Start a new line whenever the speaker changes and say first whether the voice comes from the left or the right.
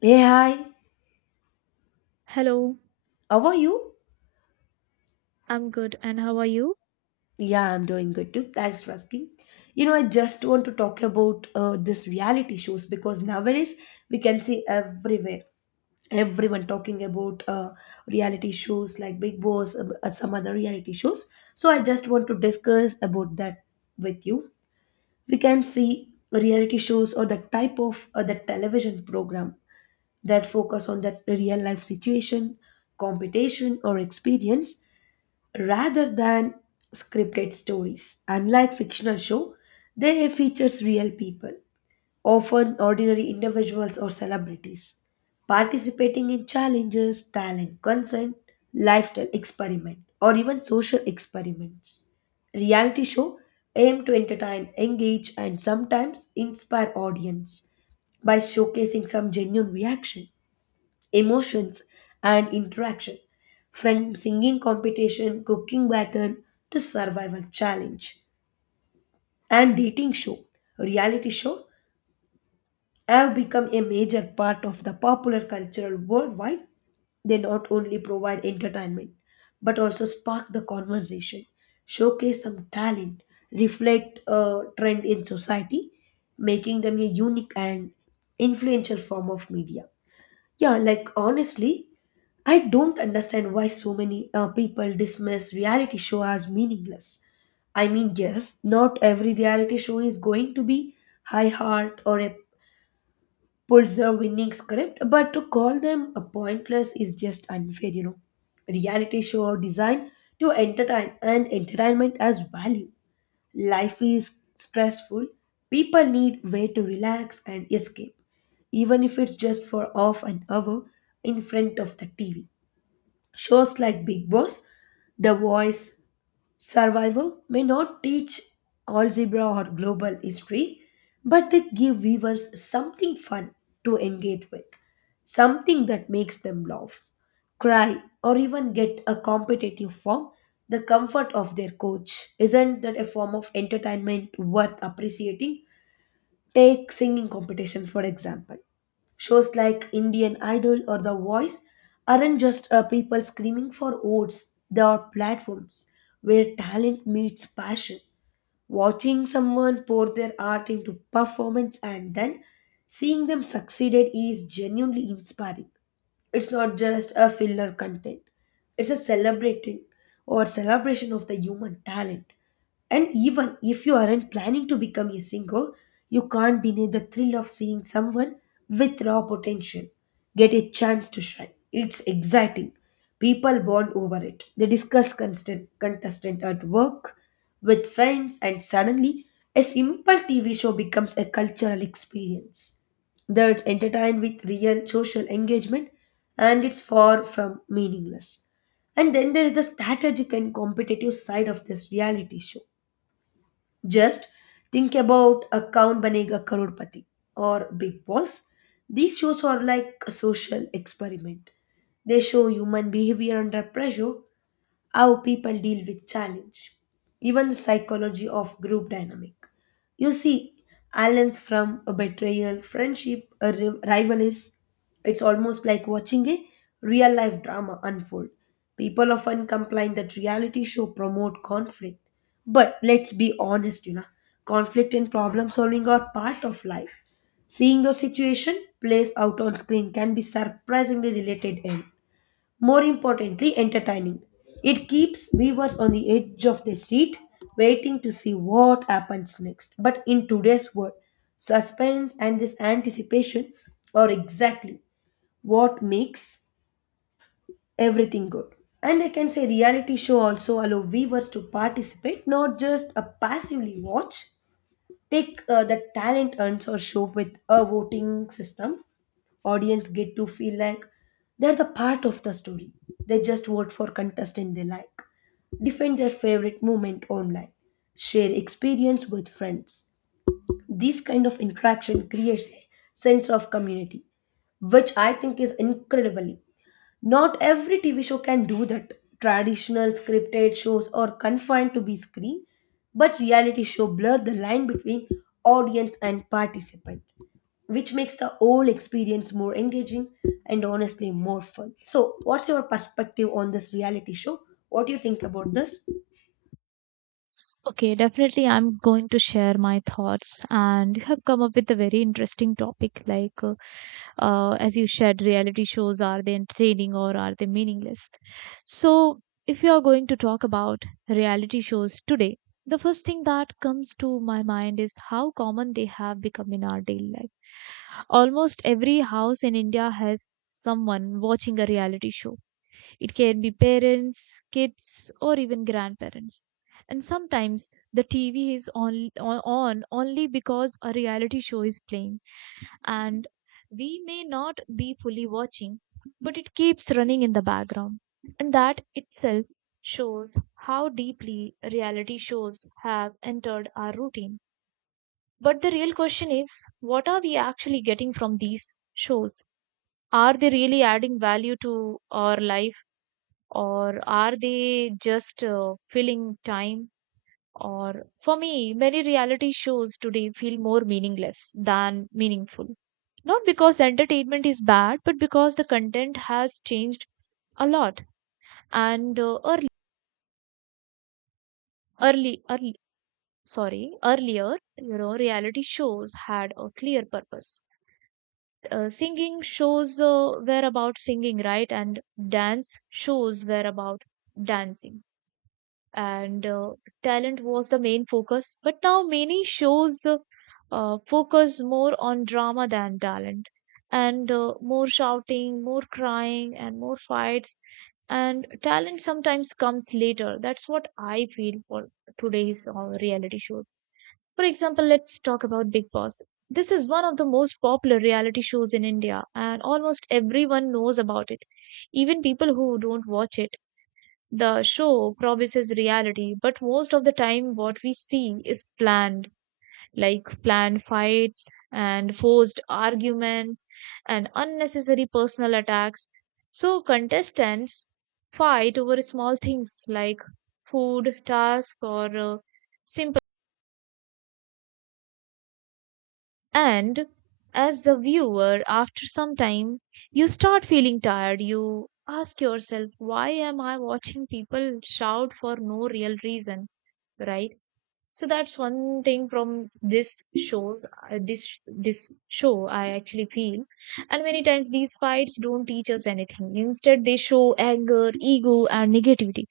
left: Hey, hi.
right: Hello,
left: How are you?
right: I'm good, and how are you?
left: Yeah, I'm doing good too. Thanks for asking. You know, I just want to talk about this reality shows because nowadays we can see everywhere everyone talking about reality shows like Big Boss, some other reality shows. So I just want to discuss about that with you. We can see reality shows or the type of the television program that focus on that real life situation, competition, or experience rather than scripted stories. Unlike fictional show, they features real people, often ordinary individuals or celebrities, participating in challenges, talent, consent, lifestyle experiment, or even social experiments. Reality show aim to entertain, engage, and sometimes inspire audience by showcasing some genuine reaction emotions, and interaction, from singing competition, cooking battle, to survival challenge. And dating show, reality show, have become a major part of the popular cultural worldwide. They not only provide entertainment, but also spark the conversation, showcase some talent, reflect a trend in society, making them a unique and influential form of media. Yeah, like honestly, I don't understand why so many people dismiss reality show as meaningless. I mean, yes, not every reality show is going to be high heart or a Pulitzer winning script, but to call them a pointless is just unfair, you know. Reality show are designed to entertain and entertainment as value. Life is stressful. People need way to relax and escape, even if it's just for half an hour in front of the TV. Shows like Big Boss, The Voice, Survival may not teach algebra or global history, but they give viewers something fun to engage with, something that makes them laugh, cry, or even get a competitive from the comfort of their coach. Isn't that a form of entertainment worth appreciating? Take singing competition, for example. Shows like Indian Idol or The Voice aren't just people screaming for votes, they are platforms where talent meets passion. Watching someone pour their art into performance and then seeing them succeeded is genuinely inspiring. It's not just a filler content. It's a celebrating or celebration of the human talent. And even if you aren't planning to become a singer, you can't deny the thrill of seeing someone with raw potential get a chance to shine. It's exciting. People bond over it. They discuss constant contestant at work with friends, and suddenly a simple TV show becomes a cultural experience. Though it's entertained with real social engagement and it's far from meaningless. And then there is the strategic and competitive side of this reality show. Just think about a Kaun Banega Karodpati or Big Boss. These shows are like a social experiment. They show human behavior under pressure how people deal with challenge, even the psychology of group dynamic. You see, allens from a betrayal, friendship, rivalries. It's almost like watching a real life drama unfold. People often complain that reality show promote conflict, but let's be honest, you know, conflict and problem solving are part of life. Seeing the situation plays out on screen can be surprisingly related. In more importantly, entertaining. It keeps viewers on the edge of their seat, waiting to see what happens next. But in today's world, suspense and this anticipation are exactly what makes everything good. And I can say reality show also allow viewers to participate, not just a passively watch. Take the talent earns or show with a voting system. Audience get to feel like they're the part of the story. They just vote for contestant they like, defend their favorite moment online, share experience with friends. This kind of interaction creates a sense of community, which I think is incredibly not every TV show can do that. Traditional scripted shows are confined to be screen, but reality show blur the line between audience and participant, which makes the whole experience more engaging and honestly more fun. So, what's your perspective on this reality show? What do you think about this?
right: Okay, definitely, I'm going to share my thoughts, and you have come up with a very interesting topic. As you shared, reality shows, are they entertaining or are they meaningless? So, if you are going to talk about reality shows today, the first thing that comes to my mind is how common they have become in our daily life. Almost every house in India has someone watching a reality show. It can be parents, kids, or even grandparents. And sometimes the TV is on only because a reality show is playing, and we may not be fully watching, but it keeps running in the background. And that itself shows how deeply reality shows have entered our routine. But the real question is, what are we actually getting from these shows? Are they really adding value to our life, or are they just filling time? Or for me, many reality shows today feel more meaningless than meaningful. Not because entertainment is bad, but because the content has changed a lot. And early, early, early, sorry, earlier, you know, reality shows had a clear purpose. Singing shows were about singing, right? And dance shows were about dancing, and talent was the main focus. But now many shows focus more on drama than talent, and more shouting, more crying, and more fights. And talent sometimes comes later. That's what I feel for today's reality shows. For example, let's talk about Big Boss. This is one of the most popular reality shows in India, and almost everyone knows about it, even people who don't watch it. The show promises reality, but most of the time, what we see is planned, like planned fights and forced arguments and unnecessary personal attacks. So, contestants fight over small things like food, task, or simple. And as a viewer, after some time, you start feeling tired. You ask yourself, why am I watching people shout for no real reason, right? So that's one thing from this shows, this show I actually feel. And many times these fights don't teach us anything. Instead, they show anger, ego, and negativity.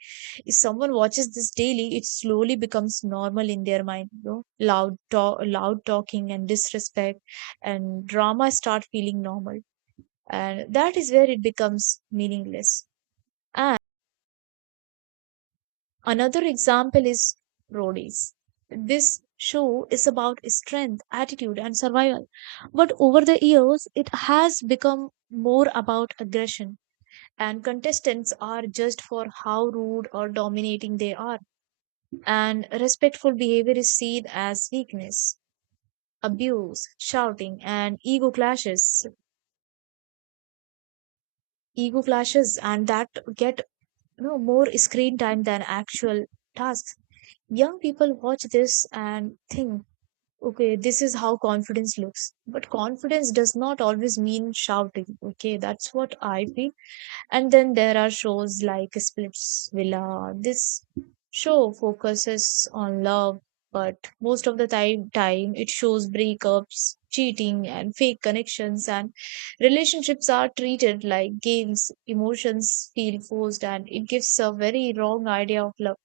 right: If someone watches this daily, it slowly becomes normal in their mind, you know. Loud talk, loud talking, and disrespect and drama start feeling normal. And that is where it becomes meaningless. Another example is roadies. This show is about strength, attitude, and survival. But over the years, it has become more about aggression, and contestants are judged for how rude or dominating they are. And respectful behavior is seen as weakness. Abuse, shouting, and ego clashes, and that get, you know, more screen time than actual tasks. Young people watch this and think, okay, this is how confidence looks. But confidence does not always mean shouting. Okay, that's what I feel. And then there are shows like Splitsvilla. This show focuses on love, but most of the time it shows breakups, cheating, and fake connections. And relationships are treated like games. Emotions feel forced, and it gives a very wrong idea of love,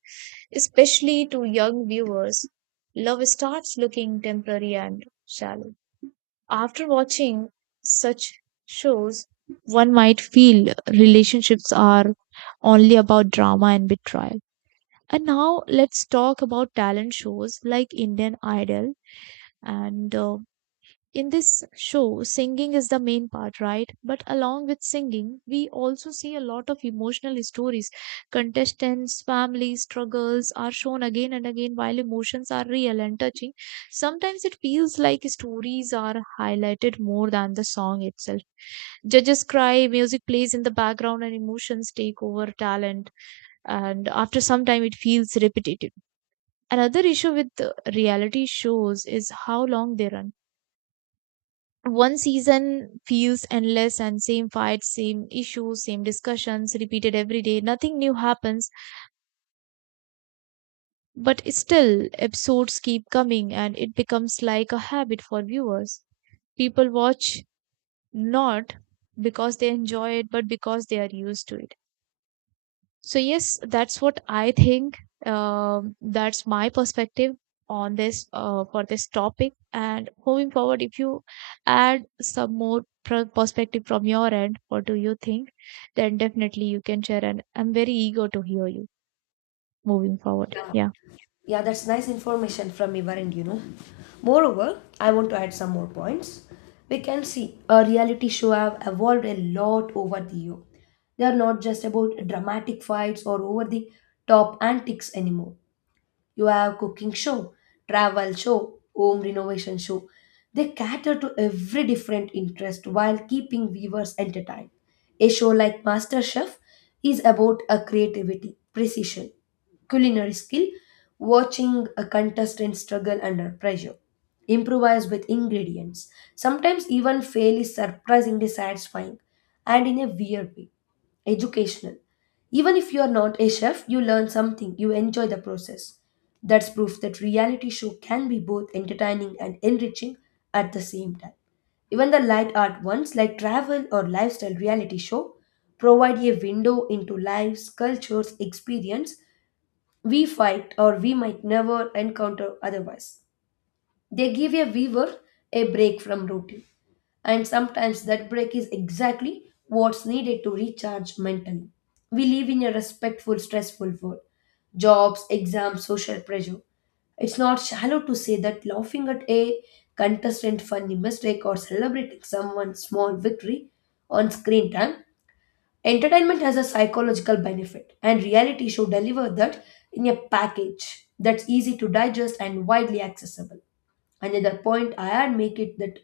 right: especially to young viewers. Love starts looking temporary and shallow. After watching such shows, one might feel relationships are only about drama and betrayal. And now let's talk about talent shows like Indian Idol, and in this show, singing is the main part, right? But along with singing, we also see a lot of emotional stories. Contestants' family struggles are shown again and again. While emotions are real and touching, sometimes it feels like stories are highlighted more than the song itself. Judges cry, music plays in the background, and emotions take over talent. And after some time, it feels repetitive. Another issue with the reality shows is how long they run. One season feels endless, and same fights, same issues, same discussions repeated every day. Nothing new happens, but still episodes keep coming, and it becomes like a habit for viewers. People watch not because they enjoy it, but because they are used to it. So, yes, that's what I think. That's my perspective on this topic. And moving forward, if you add some more perspective from your end, what do you think? Then definitely you can share, and I'm very eager to hear you moving forward.
left: Yeah.
right: Yeah.
left: Yeah, that's nice information from your end, you know. Moreover, I want to add some more points. We can see a reality show have evolved a lot over the year. They are not just about dramatic fights or over the top antics anymore. You have cooking show, travel show, home renovation show. They cater to every different interest while keeping viewers entertained. A show like MasterChef is about a creativity, precision, culinary skill, watching a contestant struggle under pressure, improvise with ingredients. Sometimes even fail is surprisingly satisfying and in a weird way. Educational. Even if you are not a chef, you learn something, you enjoy the process. That's proof that reality show can be both entertaining and enriching at the same time. Even the light art ones like travel or lifestyle reality show provide a window into lives, cultures, experience we fight or we might never encounter otherwise. They give a viewer a break from routine. And sometimes that break is exactly what's needed to recharge mentally. We live in a respectful, stressful world jobs, exams, social pressure. It's not shallow to say that laughing at a contestant funny mistake or celebrating someone's small victory on screen time. Entertainment has a psychological benefit, and reality show deliver that in a package that's easy to digest and widely accessible. Another point I had make it that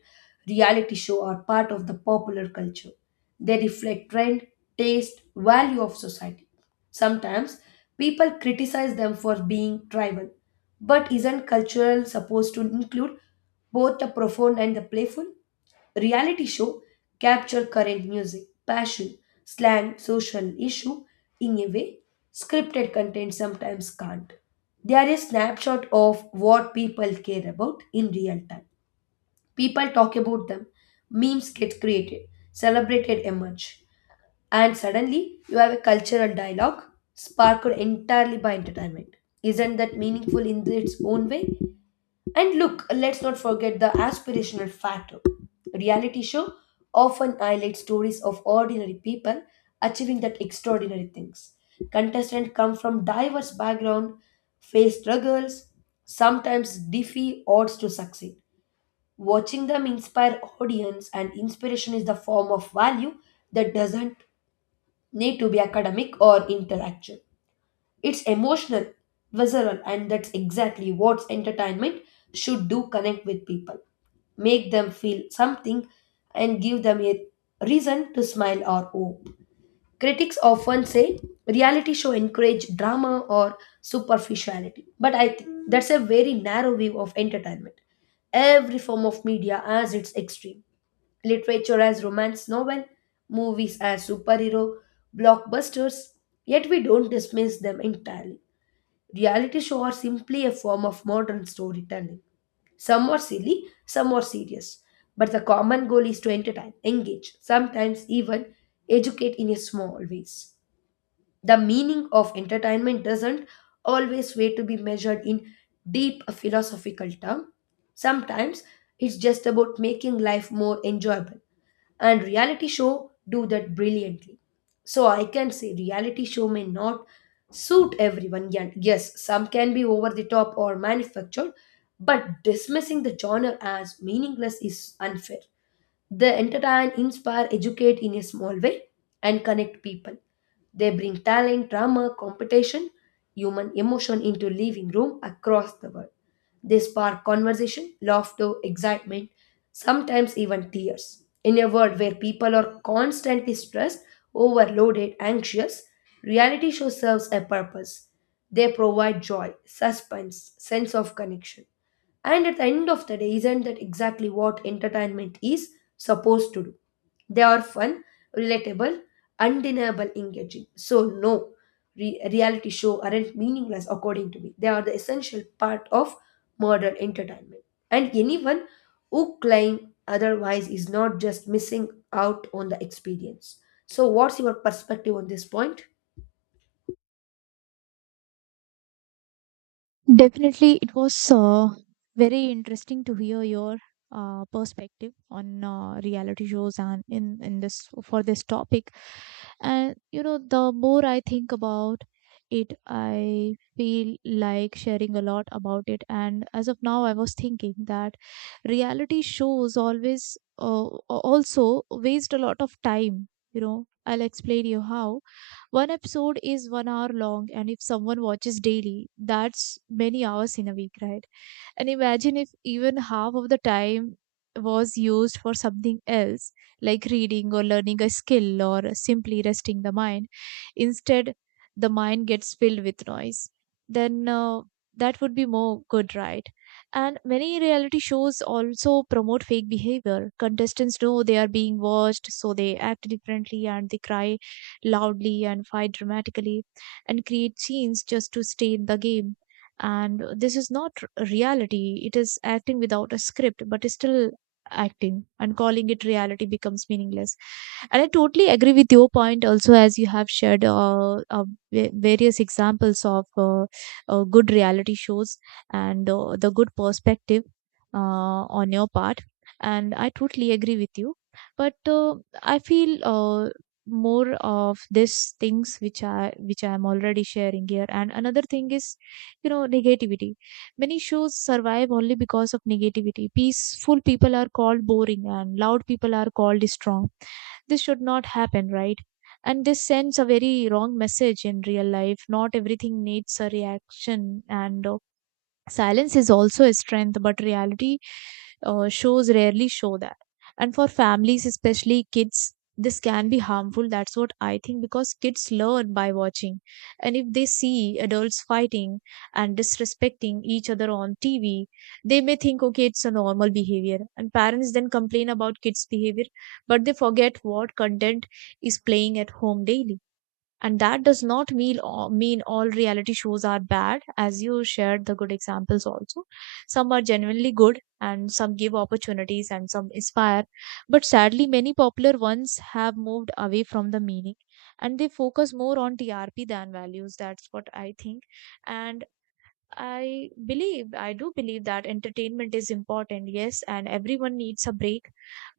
left: reality show are part of the popular culture. They reflect trend, taste, value of society. Sometimes people criticize them for being tribal. But isn't cultural supposed to include both the profound and the playful? Reality show capture current music, passion, slang, social issue in a way scripted content sometimes can't. They are a snapshot of what people care about in real time. People talk about them, memes get created, celebrated emerge, and suddenly you have a cultural dialogue sparked entirely by entertainment. Isn't that meaningful in its own way? And look, let's not forget the aspirational factor. Reality show often highlight stories of ordinary people achieving that extraordinary things. Contestants come from diverse background, face struggles, sometimes defy odds to succeed. Watching them inspire audience and inspiration is the form of value that doesn't need to be academic or intellectual. It's emotional, visceral, and that's exactly what entertainment should do connect with people, make them feel something, and give them a reason to smile or hope. Critics often say reality show encourage drama or superficiality, but I think that's a very narrow view of entertainment. Every form of media has its extreme. Literature as romance novel, movies as superhero, blockbusters, yet we don't dismiss them entirely. Reality shows are simply a form of modern storytelling. Some are silly, some are serious. But the common goal is to entertain, engage, sometimes even educate in a small ways. The meaning of entertainment doesn't always way to be measured in deep philosophical term. Sometimes it's just about making life more enjoyable and reality show do that brilliantly. So I can say reality show may not suit everyone. Yes, some can be over the top or manufactured, but dismissing the genre as meaningless is unfair. They entertain, inspire, educate in a small way, and connect people. They bring talent, drama, competition, human emotion into living room across the world. They spark conversation, laughter, excitement, sometimes even tears. In a world where people are constantly stressed, overloaded, anxious, reality show serves a purpose. They provide joy, suspense, sense of connection. And at the end of the day, isn't that exactly what entertainment is supposed to do? They are fun, relatable, undeniable, engaging. So, no, reality show aren't meaningless according to me. They are the essential part of modern entertainment. And anyone who claim otherwise is not just missing out on the experience. So, what's your perspective on this point?
right: Definitely, it was very interesting to hear your perspective on reality shows, and in this for this topic. And you know, the more I think about it, I feel like sharing a lot about it. And as of now, I was thinking that reality shows always uh, also waste a lot of time. You know, I'll explain you how. One episode is 1 hour long, and if someone watches daily, that's many hours in a week, right? And imagine if even half of the time was used for something else, like reading or learning a skill or simply resting the mind. Instead, the mind gets filled with noise. Then that would be more good, right? And many reality shows also promote fake behavior. Contestants know they are being watched, so they act differently, and they cry loudly and fight dramatically and create scenes just to stay in the game. And this is not reality. It is acting without a script, but it's still acting, and calling it reality becomes meaningless. And I totally agree with your point also. As you have shared, various examples of good reality shows and the good perspective on your part, and I totally agree with you. But I feel, more of these things which I am already sharing here. And another thing is, you know, negativity. Many shows survive only because of negativity. Peaceful people are called boring, and loud people are called strong. This should not happen, right? And this sends a very wrong message. In real life, not everything needs a reaction. And silence is also a strength, but reality shows rarely show that. And for families, especially kids, this can be harmful. That's what I think, because kids learn by watching. And if they see adults fighting and disrespecting each other on TV, they may think, okay, it's a normal behavior. And parents then complain about kids' behavior, but they forget what content is playing at home daily. And that does not mean all reality shows are bad. As you shared the good examples also, some are genuinely good, and some give opportunities, and some inspire. But sadly, many popular ones have moved away from the meaning, and they focus more on trp than values. That's what I think. And I believe, I do believe that entertainment is important, yes, and everyone needs a break.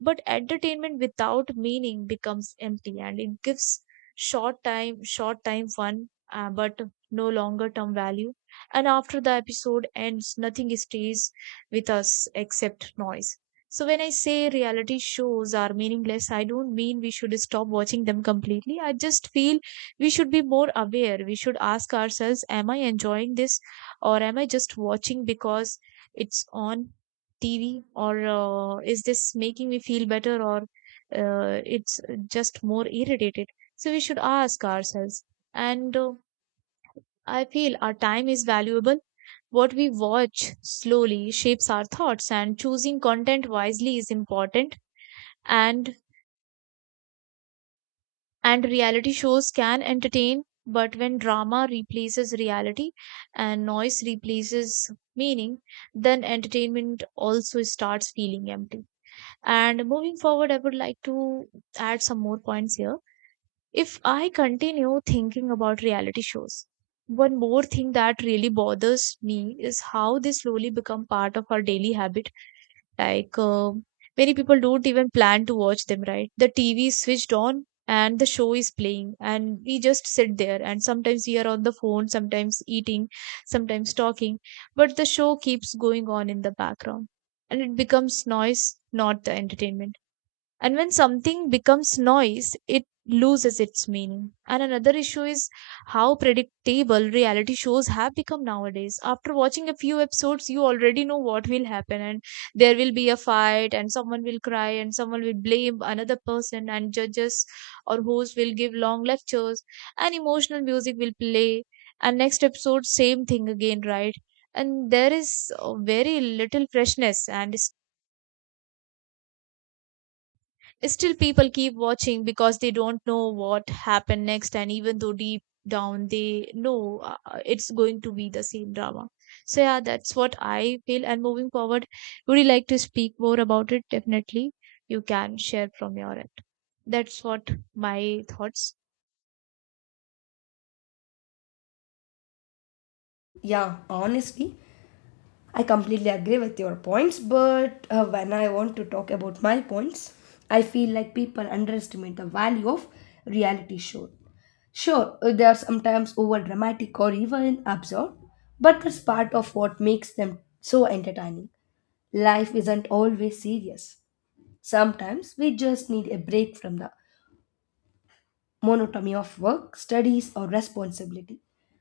right: But entertainment without meaning becomes empty, and it gives short time fun, but no longer term value. And after the episode ends, nothing stays with us except noise. So when I say reality shows are meaningless, I don't mean we should stop watching them completely. I just feel we should be more aware. We should ask ourselves, am I enjoying this, or am I just watching because it's on TV? Or, is this making me feel better, or, it's just more irritated? So we should ask ourselves. And I feel our time is valuable. What we watch slowly shapes our thoughts, and choosing content wisely is important. And And reality shows can entertain, but when drama replaces reality and noise replaces meaning, then entertainment also starts feeling empty. And moving forward, I would like to add some more points here. If I continue thinking about reality shows, one more thing that really bothers me is how they slowly become part of our daily habit. like, um Many people don't even plan to watch them, right? The TV is switched on and the show is playing, and we just sit there. And sometimes we are on the phone, sometimes eating, sometimes talking, but the show keeps going on in the background, and it becomes noise, not the entertainment. And when something becomes noise, it loses its meaning. And another issue is how predictable reality shows have become nowadays. After watching a few episodes, you already know what will happen. And there will be a fight, and someone will cry, and someone will blame another person, and judges or hosts will give long lectures, and emotional music will play, and next episode same thing again, right? And there is very little freshness. And still, people keep watching because they don't know what happened next, and even though deep down they know it's going to be the same drama. So, yeah, that's what I feel. And moving forward, would you like to speak more about it? Definitely, you can share from your end. That's what my thoughts.
left: Yeah, honestly, I completely agree with your points, but when I want to talk about my points, I feel like people underestimate the value of reality show. Sure, they are sometimes over dramatic or even absurd, but that's part of what makes them so entertaining. Life isn't always serious. Sometimes we just need a break from the monotony of work, studies, or responsibility.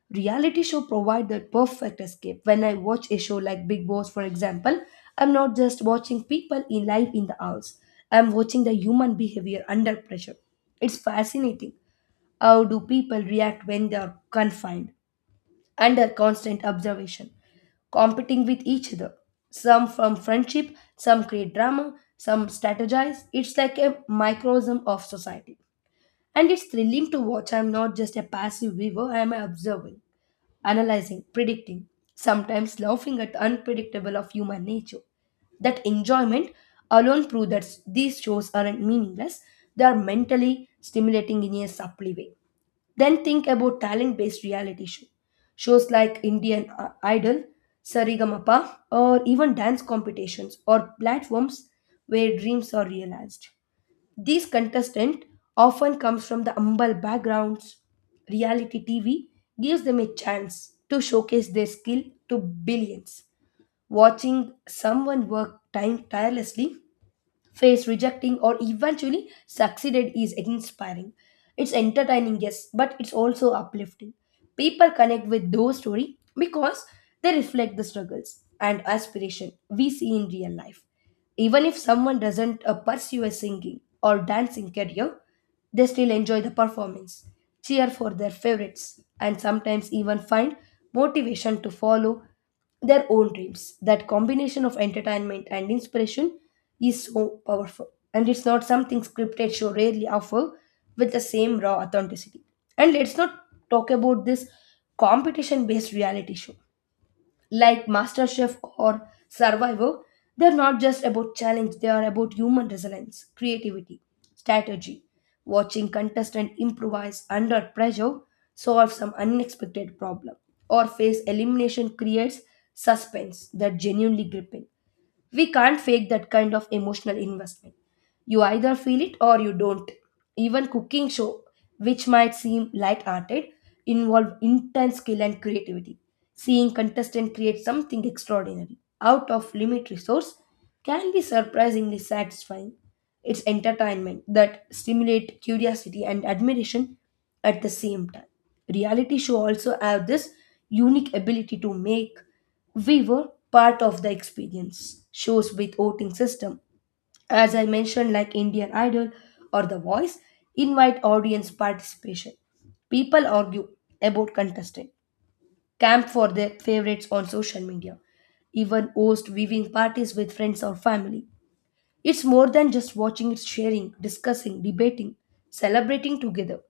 left: Reality show provide the perfect escape. When I watch a show like Big Boss, for example, I'm not just watching people in life in the house. I'm watching the human behavior under pressure. It's fascinating. How do people react when they are confined, under constant observation, competing with each other? Some from friendship, some create drama, some strategize. It's like a microcosm of society. And it's thrilling to watch. I'm not just a passive viewer, I'm observing, analyzing, predicting, sometimes laughing at the unpredictable of human nature. That enjoyment alone proves that these shows aren't meaningless, they are mentally stimulating in a subtle way. Then think about talent based reality show. Shows like Indian Idol, Sarigamapa, or even dance competitions or platforms where dreams are realized. These contestants often comes from the humble backgrounds. Reality TV gives them a chance to showcase their skill to billions. Watching someone work time tirelessly faced, rejecting, or eventually succeeded is inspiring. It's entertaining, yes, but it's also uplifting. People connect with those stories because they reflect the struggles and aspiration we see in real life. Even if someone doesn't pursue a singing or dancing career, they still enjoy the performance, cheer for their favorites, and sometimes even find motivation to follow their old dreams. That combination of entertainment and inspiration is so powerful. And it's not something scripted show rarely offer with the same raw authenticity. And let's not talk about this competition based reality show like MasterChef or Survivor, they're not just about challenge, they are about human resilience, creativity, strategy. Watching contestant improvise under pressure, solve some unexpected problem, or face elimination creates suspense that genuinely gripping. We can't fake that kind of emotional investment. You either feel it or you don't. Even cooking show, which might seem light-hearted, involve intense skill and creativity. Seeing contestant create something extraordinary out of limit resource can be surprisingly satisfying. It's entertainment that stimulate curiosity and admiration at the same time. Reality show also have this unique ability to make we were part of the experience. Shows with voting system, as I mentioned, like Indian Idol or The Voice, invite audience participation. People argue about contestant, camp for their favorites on social media, even host viewing parties with friends or family. It's more than just watching, it's sharing, discussing, debating, celebrating together.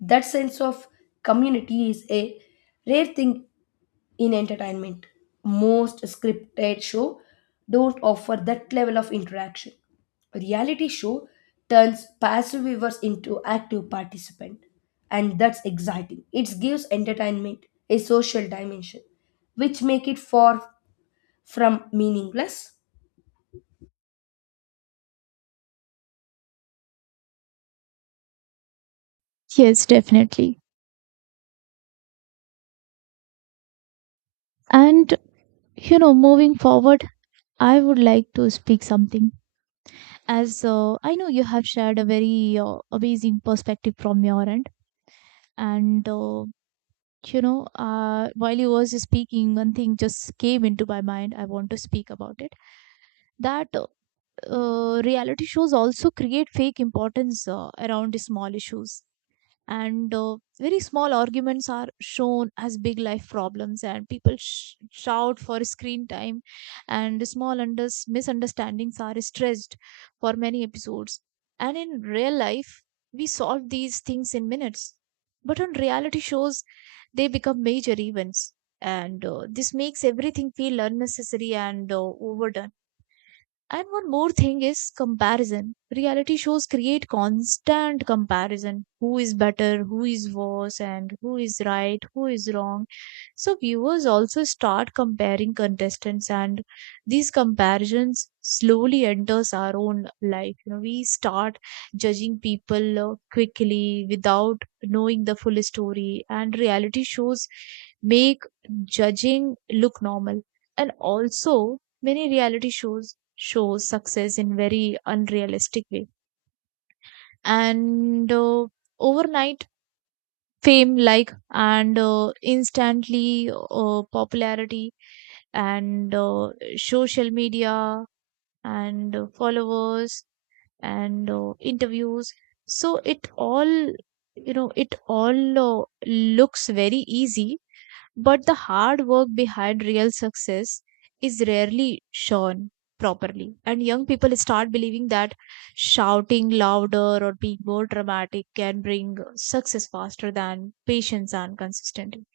left: That sense of community is a rare thing in entertainment. Most scripted show don't offer that level of interaction. A reality show turns passive viewers into active participant and that's exciting. It gives entertainment a social dimension which make it far from meaningless.
right: Yes, definitely. And moving forward, I would like to speak something. As I know you have shared a very amazing perspective from your end, and uh, while you was speaking, one thing just came into my mind. I want to speak about it. That Reality shows also create fake importance around small issues and very small arguments are shown as big life problems and people shout for screen time and small misunderstandings are stretched for many episodes, and in real life we solve these things in minutes, but on reality shows they become major events. And This makes everything feel unnecessary and overdone. And one more thing is comparison. Reality shows create constant comparison. Who is better, who is worse, and who is right, who is wrong. So viewers also start comparing contestants, and these comparisons slowly enters our own life. You know, we start judging people quickly without knowing the full story, and reality shows make judging look normal. And also, many reality shows show success in very unrealistic way, and overnight fame like, and instantly popularity, and social media, and followers, and interviews. So it all, you know, it all looks very easy, but the hard work behind real success is rarely shown properly. And young people start believing that shouting louder or being more dramatic can bring success faster than patience and consistency.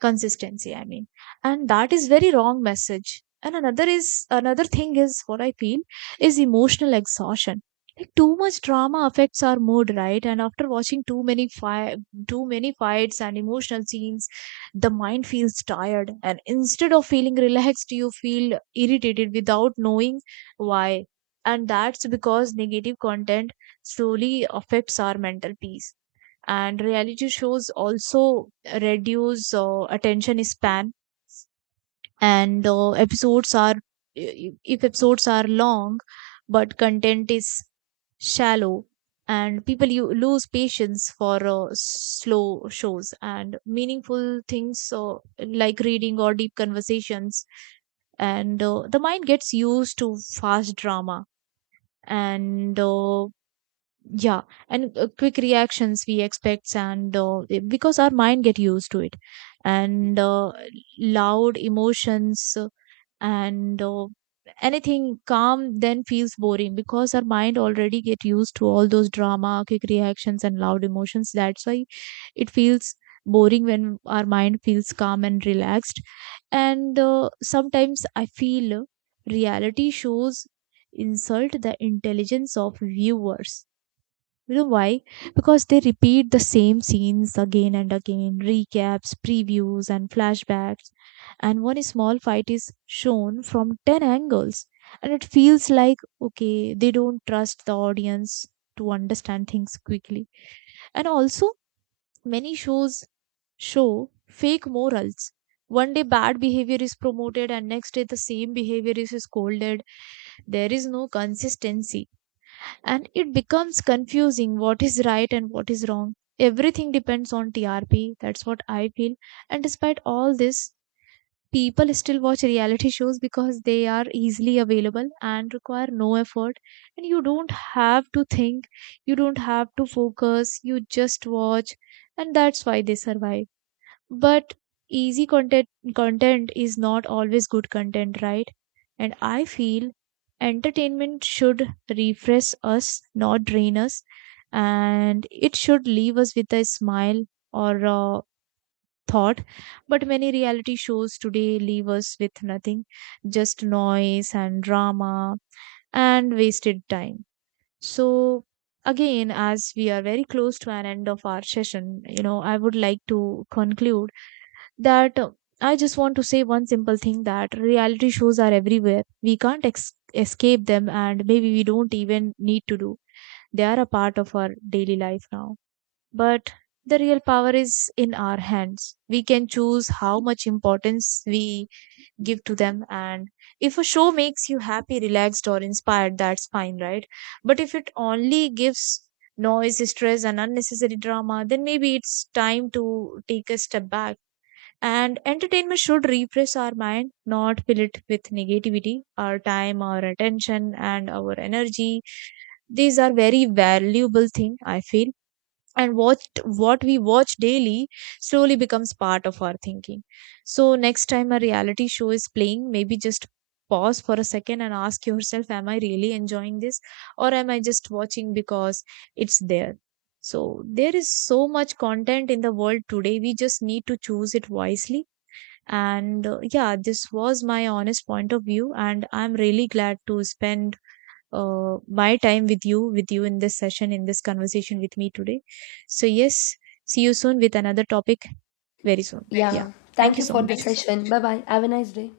right: Consistency, I mean. And that is very wrong message. And another thing is what I feel is emotional exhaustion. Like too much drama affects our mood, right? And after watching too many fights and emotional scenes, the mind feels tired, and instead of feeling relaxed, you feel irritated without knowing why. And that's because negative content slowly affects our mental peace. And reality shows also reduce attention span and episodes are If episodes are long but content is shallow, and people you lose patience for slow shows and meaningful things, like reading or deep conversations, and the mind gets used to fast drama and uh, yeah and quick reactions we expect, and because our mind get used to it, and loud emotions, and anything calm then feels boring because our mind already get used to all those drama, quick reactions, and loud emotions. That's why it feels boring when our mind feels calm and relaxed. And Sometimes I feel reality shows insult the intelligence of viewers. You know why? Because they repeat the same scenes again and again, recaps, previews, and flashbacks. And one small fight is shown from 10 angles. And it feels like, okay, they don't trust the audience to understand things quickly. And also, many shows show fake morals. One day bad behavior is promoted, and next day the same behavior is scolded. There is no consistency and it becomes confusing what is right and what is wrong. Everything depends on TRP. That's what I feel. And despite all this, people still watch reality shows because they are easily available and require no effort. And you don't have to think, you don't have to focus, you just watch. And that's why they survive. But easy content is not always good content, right? And I feel entertainment should refresh us, not drain us, and it should leave us with a smile or a thought. But many reality shows today leave us with nothing, just noise and drama and wasted time. So again, as we are very close to an end of our session, you know, I would like to conclude that I just want to say one simple thing, that reality shows are everywhere. We can't escape them, and maybe we don't even need to do. They are a part of our daily life now. But the real power is in our hands. We can choose how much importance we give to them. And if a show makes you happy, relaxed, or inspired, that's fine, right? But if it only gives noise, stress, and unnecessary drama, then maybe it's time to take a step back. And entertainment should refresh our mind, not fill it with negativity. Our time, our attention, and our energy, these are very valuable thing, I feel. And what we watch daily slowly becomes part of our thinking. So next time a reality show is playing, maybe just pause for a second and ask yourself, am I really enjoying this? Or am I just watching because it's there? So there is so much content in the world today. We just need to choose it wisely and yeah, this was my honest point of view, and I'm really glad to spend my time with you in this session, in this conversation with me today. So yes, see you soon with another topic, very soon,
left: Yes.
right: yeah.
left: Yeah.
right: Thank
left: Thank
right: you
left: you
right: so
left: for the
right: much.
left: so session. Bye bye. Have a nice day.